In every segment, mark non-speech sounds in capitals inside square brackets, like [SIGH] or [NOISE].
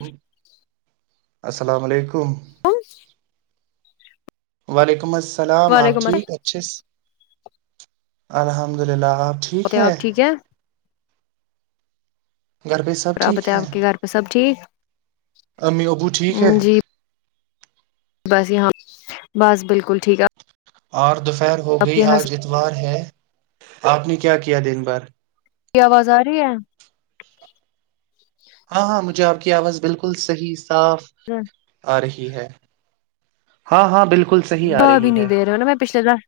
ہوں السلام علیکم [INAUDIBLE] وعلیکم الس سلام آپ وعلیکم ٹھیک اچھے سے الحمد للہ آپ ٹھیک السلام ہے آپ اور گھر پہ سب اورا بت ٹھیک ہے آپ کے گھر پہ سب ٹھیک امی ابو ٹھیک ہے جی بس یہ ہاں بس بالکل ٹھیک ہے اور دوپہر ہو آپ کے گئی یہاں آج اتوار ہے آپ نے کیا کیا دن بار کی آواز آ رہی ہے ہاں ہاں مجھے آپ کی آواز بالکل صح صاف آ ہے ہاں ہاں بالکل صحیح آ باہ بھی رہی نہیں ہے دے رہا ہوا میں پچھل دس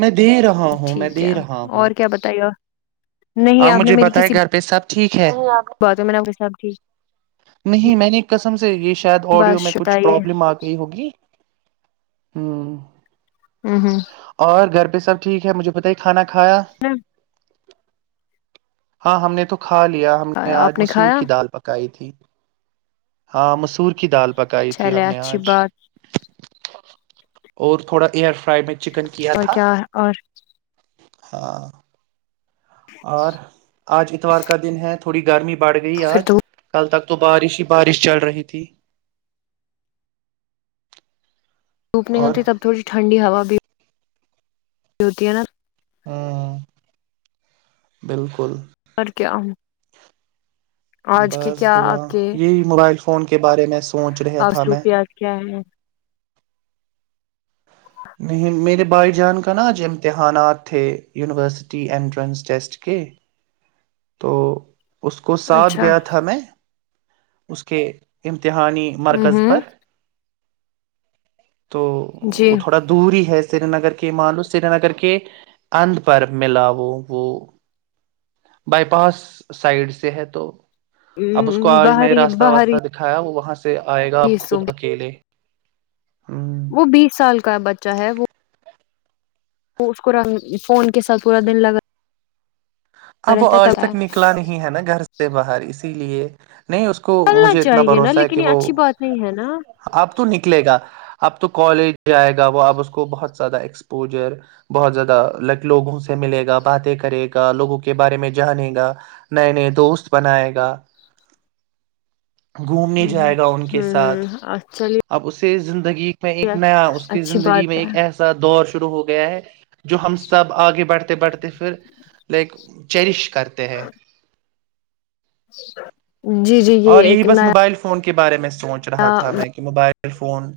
میں دے رہا ہوں میں ٹھیک دے ہے رہا ہوں اور کیا بتائیے آپ مجھے بتیں گھر پہ سب ٹھیک ہے بہت ہے میں نام کے ساتب ٹھیک نہیں میں نے ایک قسم سے یہ شاید آڈیو بس میں کچھ بتائیے پرابلم آ گئی ہوگی ہوں ہوں اور گھر پ سب ٹیک ہےجھے بتائی کانا کا کھایا ہاں ہم نے تو کھا لیا ہم نے آپ آج مسور کھایا کی دال پکائی تھی [INAUDIBLE] ہاں مسور کی دال پکائی تھی چلے ہم نے اچھی آج بات اور تھوڑا ایئر فرائی میں چکن اور تھا کیا اور ہاں اور آج اتوار کا دن ہے تھوڑی گرمی بھی بڑ گئی پھر آج تو کل تک تو بارش ہی بارش چل رہی تھی دوپ نہیں اور ہوتی تب تھوڑی ٹھنڈی ہوا [UNINTELLIGIBLE] جوتیانر ہ بالکل اور کیا آج کے بس کیا دعا یہی ملائل فون کے بارے میں سوچ رہا اور تھا سو میں پیاز کیا ہے نہیں میرے بھائی جان کا ناج امتحانات تھے یونیورسٹی انٹرنس ٹیسٹ کے تو اس کو ساتھ اچھا گیا تھا میں اس کے ایم امتحانی ہ مرکز ہ پر تو جی وہ تھوڑا دور ہی ہے سری نگر کے معانو سری نگر کے اند پر ملا وہ وہ بائی پاس سائڈ سے ہے تو اب اس کو آج میں نے باہری راستہ باہری واسہ دکھایا وہاں سے سے آئے گا آپ خود حصوں میں اکیلے ہ وہ بیس سال کا بچہ ہے وہ اس کو رنگ فون کے ساتھ پورا دن لگا اب وہ رہتا ہے آج تب تک نکلا نہیں ہے نا گھر سے باہر اس اسی لیے نہیں اس کو چلنا مجھے اتنا چاہیے نا بھروسہ ہے لیکن کہ یہ وہ اچھی بات نہیں ہے نا اب تو نکلے گا اب تو کالج جائے گا وہ اب اس کو بہت زیادہ ایکسپوجر بہت زیادہ لائک لوگوں سے ملے گا باتیں کرے گا لوگوں کے کے بارے میں جانے گا نئے نئے دوست بنائے گا گھومنے ہ جائے گا ان کے ساتھ ہ ہ چلیے اب اسے زندہ کی میں ایک نیا اس کی اچھی زندگی میں بات ایک ہے ایسا دور شروع ہو گیا ہے جو ہم سب آگے بڑھتے بڑھتے پھر لائک چیریش کرتے ہیں جی جی یہ اور ایک یہی بس نیا موبائل فون بارے میں سوچ رہا تھا میں کہ موبائل موبائل فون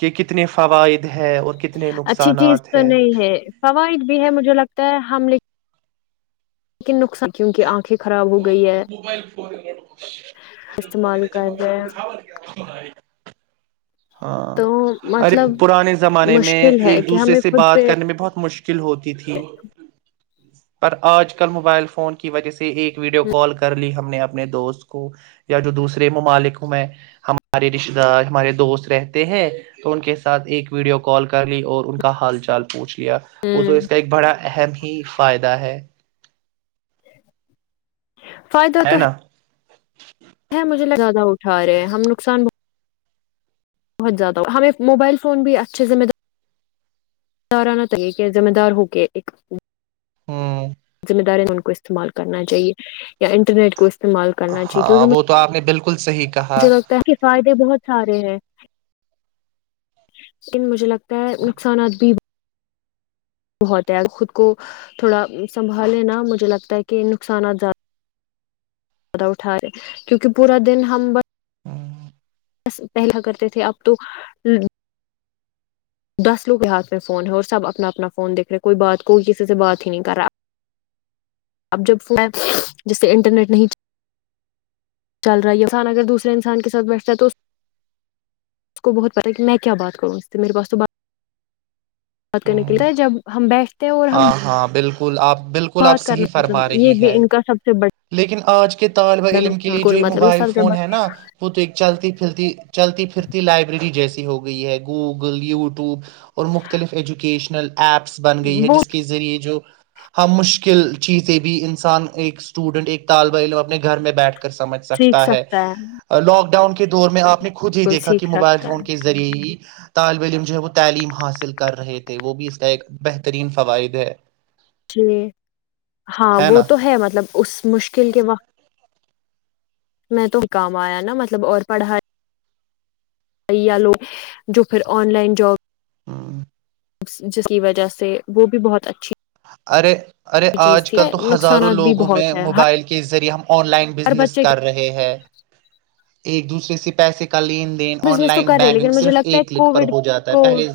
کے کتنے فوائد ہے اور کتنے اچھی چیز نقصانات تو نہیں ہے فوائد بھی ہے مجھے لگتا ہے ہم لیکن کن کیونکہ آنکھیں خراب ہو گئی ہے [INAUDIBLE] استعمال کر رہے ہیں [INAUDIBLE] ہاں تو ارے مطلب پرانے زمانے میں مشکل ہے ایک کہ دوسرے ہمیں سے خود بات پہ کرنے میں بہت مشکل مشکل ہوتی تھی پر آج کل موبائل فون کی وجہ سے ایک ویڈیو کال کر لی ہم نے اپنے دوست کو یا جو دوسرے ممالک ہوں میں ہمارے رشتے دار ہمارے دوست رہتے ہیں تو ان کے ساتھ ایک ویڈیو کال کر لی اور ان کا حال چال پوچھ ل لیا وہ تو ہ اس کا ایک بڑا اہم ہی فائدہ ہے فائدہ تو ہے مجھے زیادہ اٹھا رہے ہیں ہم نقصانہ بہت زیادہ اور ہمیں موبائل فون بھی اچھے ذمہ دار دار نہ طریقے سے ذمہ دار ہو کے ایک ہوں ذمہ داری ان استعمال کرنا چاہیے یا انٹرنیٹ کو اسع استعمال کرنا چاہیے کیکہ ہاں وہ تو آپ نے بالکل صحیح کہا مجھے لگتا ہے فائدے بہت سارے ہیں لن مجھے لگتا ہے نقصانات بھی بہت ہے ا خود کو تھوڑا سنبھال لے نا مجھے لگتا ہے کہ نقصانات زیادہ زیادہ اٹھاے کیونکہ پورا دن ہم بس ہوں بس پہلا کرتے تھے اب تو دس لوگ کے ہاتھ میں فون ہے اور سب اپنا اپنا فون دیکھ رہے کوئی بات کوئی کسی سے بات ہی نہیں کر رہا اب جب فون جسے انٹرنیٹ نہیں چل رہا ہے انسان اگر دوسرے انسان کے ساتھ بیٹھتا ہے تو اس کو بہت پتاہ ہے کہ میں کیا بات کروں اس سے میرے پاس توات بات کرنے کے ہوں لی جب ہم بیٹھ ہاں ہاں بالکل کل آپ بالکل آپ بات کرنا صحیح مطلب فرما یہ رہی بھی ہے ان کا سب سے بڑا لیکن آج کے طالب علم کے لیے جو نقصان یہ مطلب موبائل سب سے فون ہے نا وہ تو ایک چلتی پھرتی چلتی پھرتی لائبریری جیسی ہو گئی ہے گوگل یوٹیوب اور مختلف ایجوکیشن [INAUDIBLE] ایپس بن گئی ہے بڑا، وہ جس کے ذریعے جو ہم مشکل چیزیں بھی انسان ایک اسٹوڈنٹ ایک طالب علم اپنے گھر میں بیٹھ سمجھ سکتا ہے لاک ڈاؤن کے دور میں آپ نے خود ہی بالکل دیکا کہ سیکھ موبائل سکتا فون کے ذریعے ہی طالب علم جو ہے وہ تعلیم حاصل کر رہے تھے وہ بھی اس کا ایک بہترین فوائد ہے ج ہاں وہ تو ہے مطلب اس مشکل کے وقت میں تو کام آیا نا مطلب اور پڑھائی پڑھ یا لوگ جو پھر آن لائن جاب ہ جس کی وجہ سے وہ بھی بہت اچھی ارے ارے آج چیز تھی کل تو ہزاروں نقصانات بھی لوگوں میں بہت ہے موبائل کے ذریعے ہم آن لائن ہر بزنس بچے کر رہے ہیں ایک دوسرے سے پیسے کا لین دین آن بزنس تو لائن کر رہے بینکنگ لیکن مجھے صرف لگتا ہے ایک کلک پر کووڈ ہو جاتا ہے کو پہلے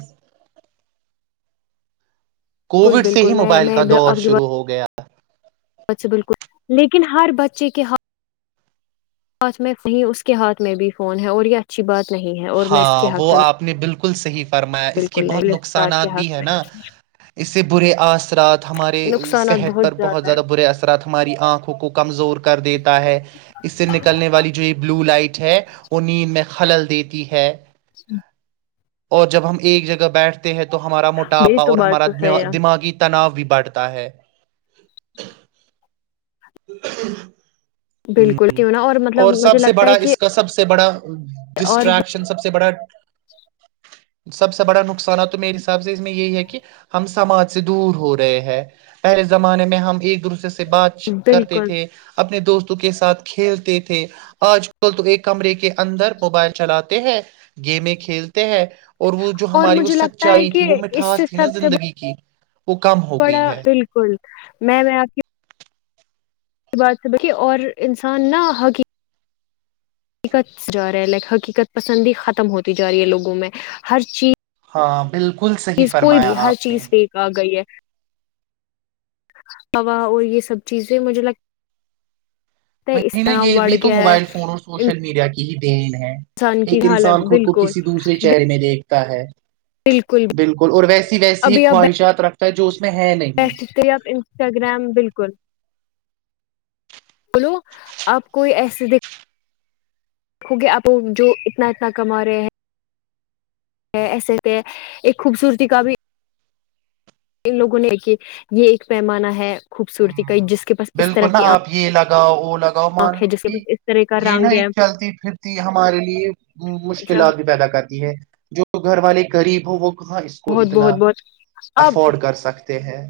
بالکل کووڈ سے بالکل ہی میں موبائل کا دور شروع ہو گیا [INAUDIBLE] ب بالکل لیکن ہر بچے کے ہاتھ میں اس کے ہاتھ میں بھی فون ہے اور یہ اچھی بات نہیں ہے اور میں اس کے ہاں حق وہ میں آپ نے بالکل بکل صحیح فرمایا اس کی بالکل بہت نہیں اس بات نقصانات کے بھی حق ہے میں نا اس سے برے اثرات ہمارے صحت پر بہت زیادہ برے اثرات ہماری آنکھوں کو کمزور کر دیتا ہے اس سے نکلنے والی جو یہ بلو لائٹ ہے وہ نیند میں خلل دیید تی ہے اور جب ہم ایک جگہ بیٹھ [INAUDIBLE] تو ہمارا ہے یہ موٹاپا تو اور بات ہمارا تو صحیح ہے دماغی تناؤ بھی بھتا ہے [INAUDIBLE] بالکل کیوں نا اور مطلب مجھے سب سے لگتا بڑا ہے کہ اس کا سب سے بڑا اور ڈسٹریکشن سب سے بڑا سب سے بڑا نقصانات تو میرے حساب سے اس میں یہی ہے کہ ہم سماج سے دور ہو رہے ہیں پہلے زمانے میں ہم ایک دوسرے سے بات کرتے بالکل تھے اپنے دوست کے ساتھ کھیلتے تھے آج کل تو ایک کمرے کے اندر موبائل چلاتے ہیں گیمیں کھیلتے ہیں اور وہ جو اور ہماری وہ مجھے لگتا ہے سچائی کہ تھی وہ مٹھاس تھی نا زندگی کی وہ کم ہو تھوڑا گئی ہے بالکل میں میں آپ کی اس بات سے اور انسان نہا حقی حقیقت جا رہا ہے لائک حقیقت پسندی ختم ہوتی جا رہی ہے لوگوں میں ہر چیز ہاں بالکل صحیح چیز کوئی بھی فرمایا ہر آپ نے چیز ل کے آ گئی ہے ہوا اور یہ سب چیزیں مجھے لگ نا یہ بھی تو موبائل فون اور سوشل میڈیا کی [INAUDIBLE] [INAUDIBLE] انسان کی ایک حالت انسان خود کو بالکل کسی دوسرے چہر میں دیکھ [INAUDIBLE] بالکل اور ویسی ویسی ہی خواہشات رکھ جو [INAUDIBLE] نہیں پستب انسٹاگرام بالکل بولو آپ کوئی ایسے دو گے آپ جو اتنا اتنا کما رہے ہیں ایسے سے ایک خوبصورتی کا بھی ان لوگوں نے کہ یہ ایک پیمانہ ہے خوبصورتی کا جس کے پا اس طرح کی آ اور لگاؤ مان لو کہ کا یہ رنگ نہا ہے چلتی پھرتی ہمارے لیے مطلب مشکلات بھی پیدا کرتی ہے جو گھر والے کے ریب ہو وہ کہاں اس کو بہت اتنا بہت بہت اب افورڈ کر سکتے ہیں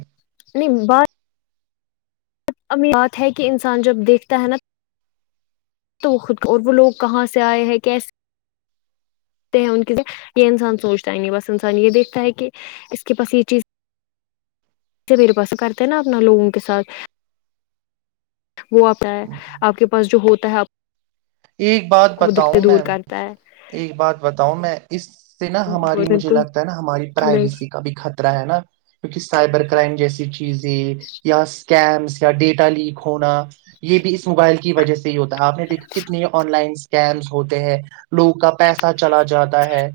ام بات ہے کہ انسان جب دیکھتا ہے نا تو وہ خود کو اور وہ لوگ کہاں سے آئے ہیں کیسےتے ہیں ان کے یہ انسان سوچتا ہی نہیں بس انسان یہ دیکھتا ہے کہ اس کے پاس یہ چیز میرے پاس کرتے ہیں نا اپنا لوگوں کے ساتھ وہ آتا ہے آپ کے پاس جو ہوتا ہے ایک بات کو وہ بتاؤں دکھتے دور میں کرتا ہے ایک بات بتاؤں میں اس سے نا ہماری مجھے بالکل لگتا ہے نا ہماری پرائیویسی کا بھی خرہ رہ ہے نا کیکہ سائبر کرائم جیسی چیزیں یا اسکیمس یا ڈیٹا لیک ہونا یہ بھی اس موبائل کی وجہ سے ہی ہوتا آپ نے دیکھا آن لائن اسکمس ہوتے ہیں لوگ کا پیسہ چلا جاتا ہے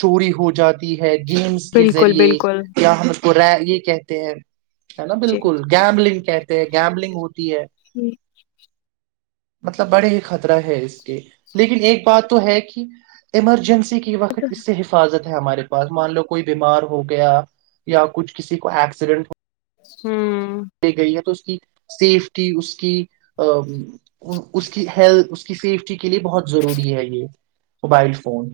چور ہو جاتی ہے گیمس کے بالکل بالکل ذریعے ہم پا یہ کہتے ہیں ہے نا جی بالکل گیبلنگ کہتے ہیں گیملنگ ہوتی ہے ہوں مطلب بڑے ہی خطر ہے اس کے لیکن ایک بات تو ہے کہ ایمرجنسی کی وقت اس سے حفاظت ہمارے پاس مان لو کوئی بیمار ہو گیا یا کچھ کسی کو ایکسیڈنٹ ہو ہاں دیے گئی ہے تو اس کی سیفٹی اس کی اس کی ہیلتھ اس کی سیفٹی کے لیے بہت ضروری ہے یہ موبائل فون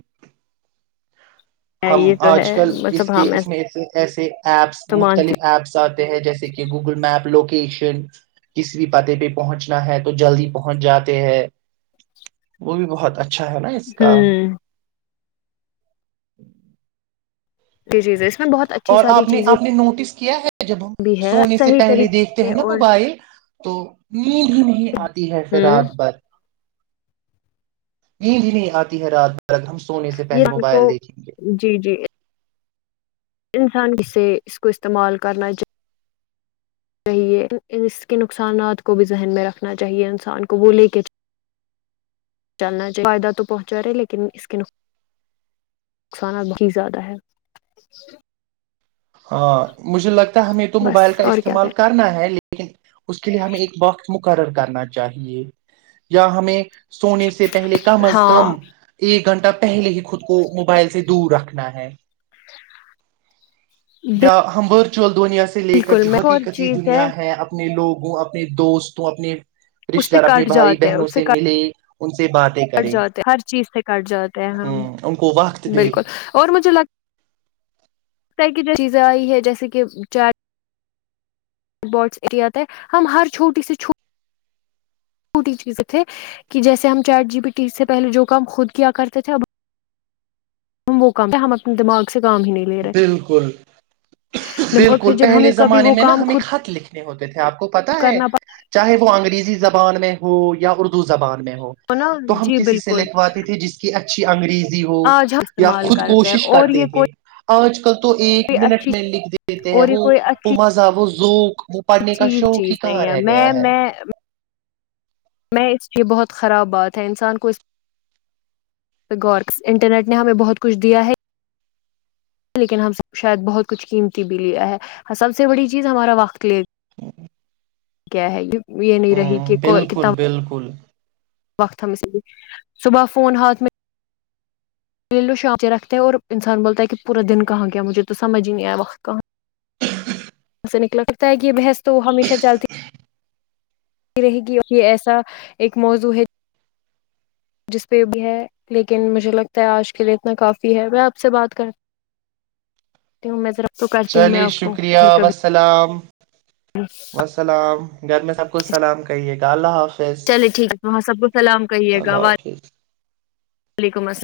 ہم یہ تو آج ہے کل اس مطلب ہاں کے اس میں ایسے ایپس تو مانتی مختلف ایپس اور ہیں جیسے کہ گوگل میپ لوکیشن کسی بھی پتے پہ پہنچنا ہے تو جلدی پہنچ جاتے ہیں وہ بھی بہت اچھا اچھا ہے نا اس کا ہوں [UNINTELLIGIBLE] جی جی ج اور آپ نے آپ نے نوٹس کیا ہے جب ہم بھی ہے سونے سے صحیح پہلے طریقے دیکھتے سے ہیں نا اور موبائل تو نیند ہی نہیں آتی ہے پھر ہوں رات بھر نیند بھی نہیں آتی ہے رات ہم سونے سے یہ پہلے ان کو موبائل دیکھیں گے جی جی انسان ک سے اس کو استعمال کرنا چاہی چے اس کے نقصانات کو بھی ذہن میں رکھنا چاہیے انسان کو وہ لے کے چلنا چ فائدہ تو پہنچا رہے لیکن اس کے نقصانات بہت ہی زیادہ ہے ہاں مجھے لگتا ہمیں تو بس موبائل کا اور کیا استعمال کریں کرنا ہے لیکن ٹھیک ہے اس کے لیے ہمیں ایک باکس م کرر کرنا چاہیے یا ہمیں سونے سے پہلے کم از کم ہاں ایک گھنٹہ پہلے ہی خود کو موبائل سے دور رکھنا ہے یا ہممبر دنیا سے لے کر بالکل جو میں ایک اور حقیقتی چیز دنیا ہے اپنے لوگ اپنے دوستوں اپنے اس رشتے سے دار اپنے کٹ بھائی جاتے ہیں بہنوں اس سے ملے ان سے باتیں کٹ کریں جاتے ہر چیز سے کٹ جاتے ہیں ہ ان کو وقت ہاں دے بالکل اور مجھے لگ لتا ہے کہ جیسے چیزیں آئی ہے جیسے کہ چارٹ باٹس ایریا تھے ہم ہر چھوٹی سے چھوٹ چھوٹی چیزیں تھے کہ جیسے ہم چارٹ جی بی ٹی سے پہلے جو کام خود کیا کرتے تھے اب ہم وہ کام ہم اپنے دماغ سے کام ہی نہیں لے رہے بالکل اور پھر بالکل جب پہلے ہمیں کبھی زمانے وہ میں نا کام ہم ایک خود خط لکھ نہیںت تھے آپ کو پتا ہے کرنا چاہے وہ انگریزی سے زبان میں ہو یا اردو زبان میں ہو پڑ نا تو ہم جی کسی سے بالکل لکھواتے تھے جس کی اچھا اچی انگریز ہو آج ہم یا استعمال خود کرتے ہیں کوشش اور یہ کرتے تھے آج کل تو ایک کوئی منٹ اچھی میں لکھ دیتے ہیں وہ اما زاو فزوق ک چز چیز نہیں ہے میں میں میں اس لی بہت خراب بات ہے انسان کو اسہ غور انٹرنیٹ نے ہمیں بہت کچھ دیا ہے لیکن ہم شاید بہت کچھ قیمتی بھی لیا ہے سب سے بڑی چیز ہمارا واقت کیا ہے یہ یہ نہیں ہ رہی کہ کو بالکل کتانا بالکل وقت میںے صبح فون ہات میں لو شام سے رکھتے ہیں اور انسان بولتا ہے کہ پورا دن کہاں گ مجھے تو سمجھ ہی نہیں آیا وقت کہاں س نکل پگے بہ تو وہ ہمیشہ جلد رہے گی یہ ایسا ایک موضوع ہے جس پہ بھی ہے لیکن مجھے لگتا ہے آج کے لیے اتنا کافی ہے میں آپ سے بات کرتی ہوں میں ذرا تو کرتی ہوں میں چلے آپ کو شکریہ پھر کبھی والسلام وسسلام گھر میں سب کچھ سلام کہیے کہ ڈالا چلیے ٹھیک ہے تو سب کوچ سلام کہیے اللہ گا حافظ وعلیکم السلام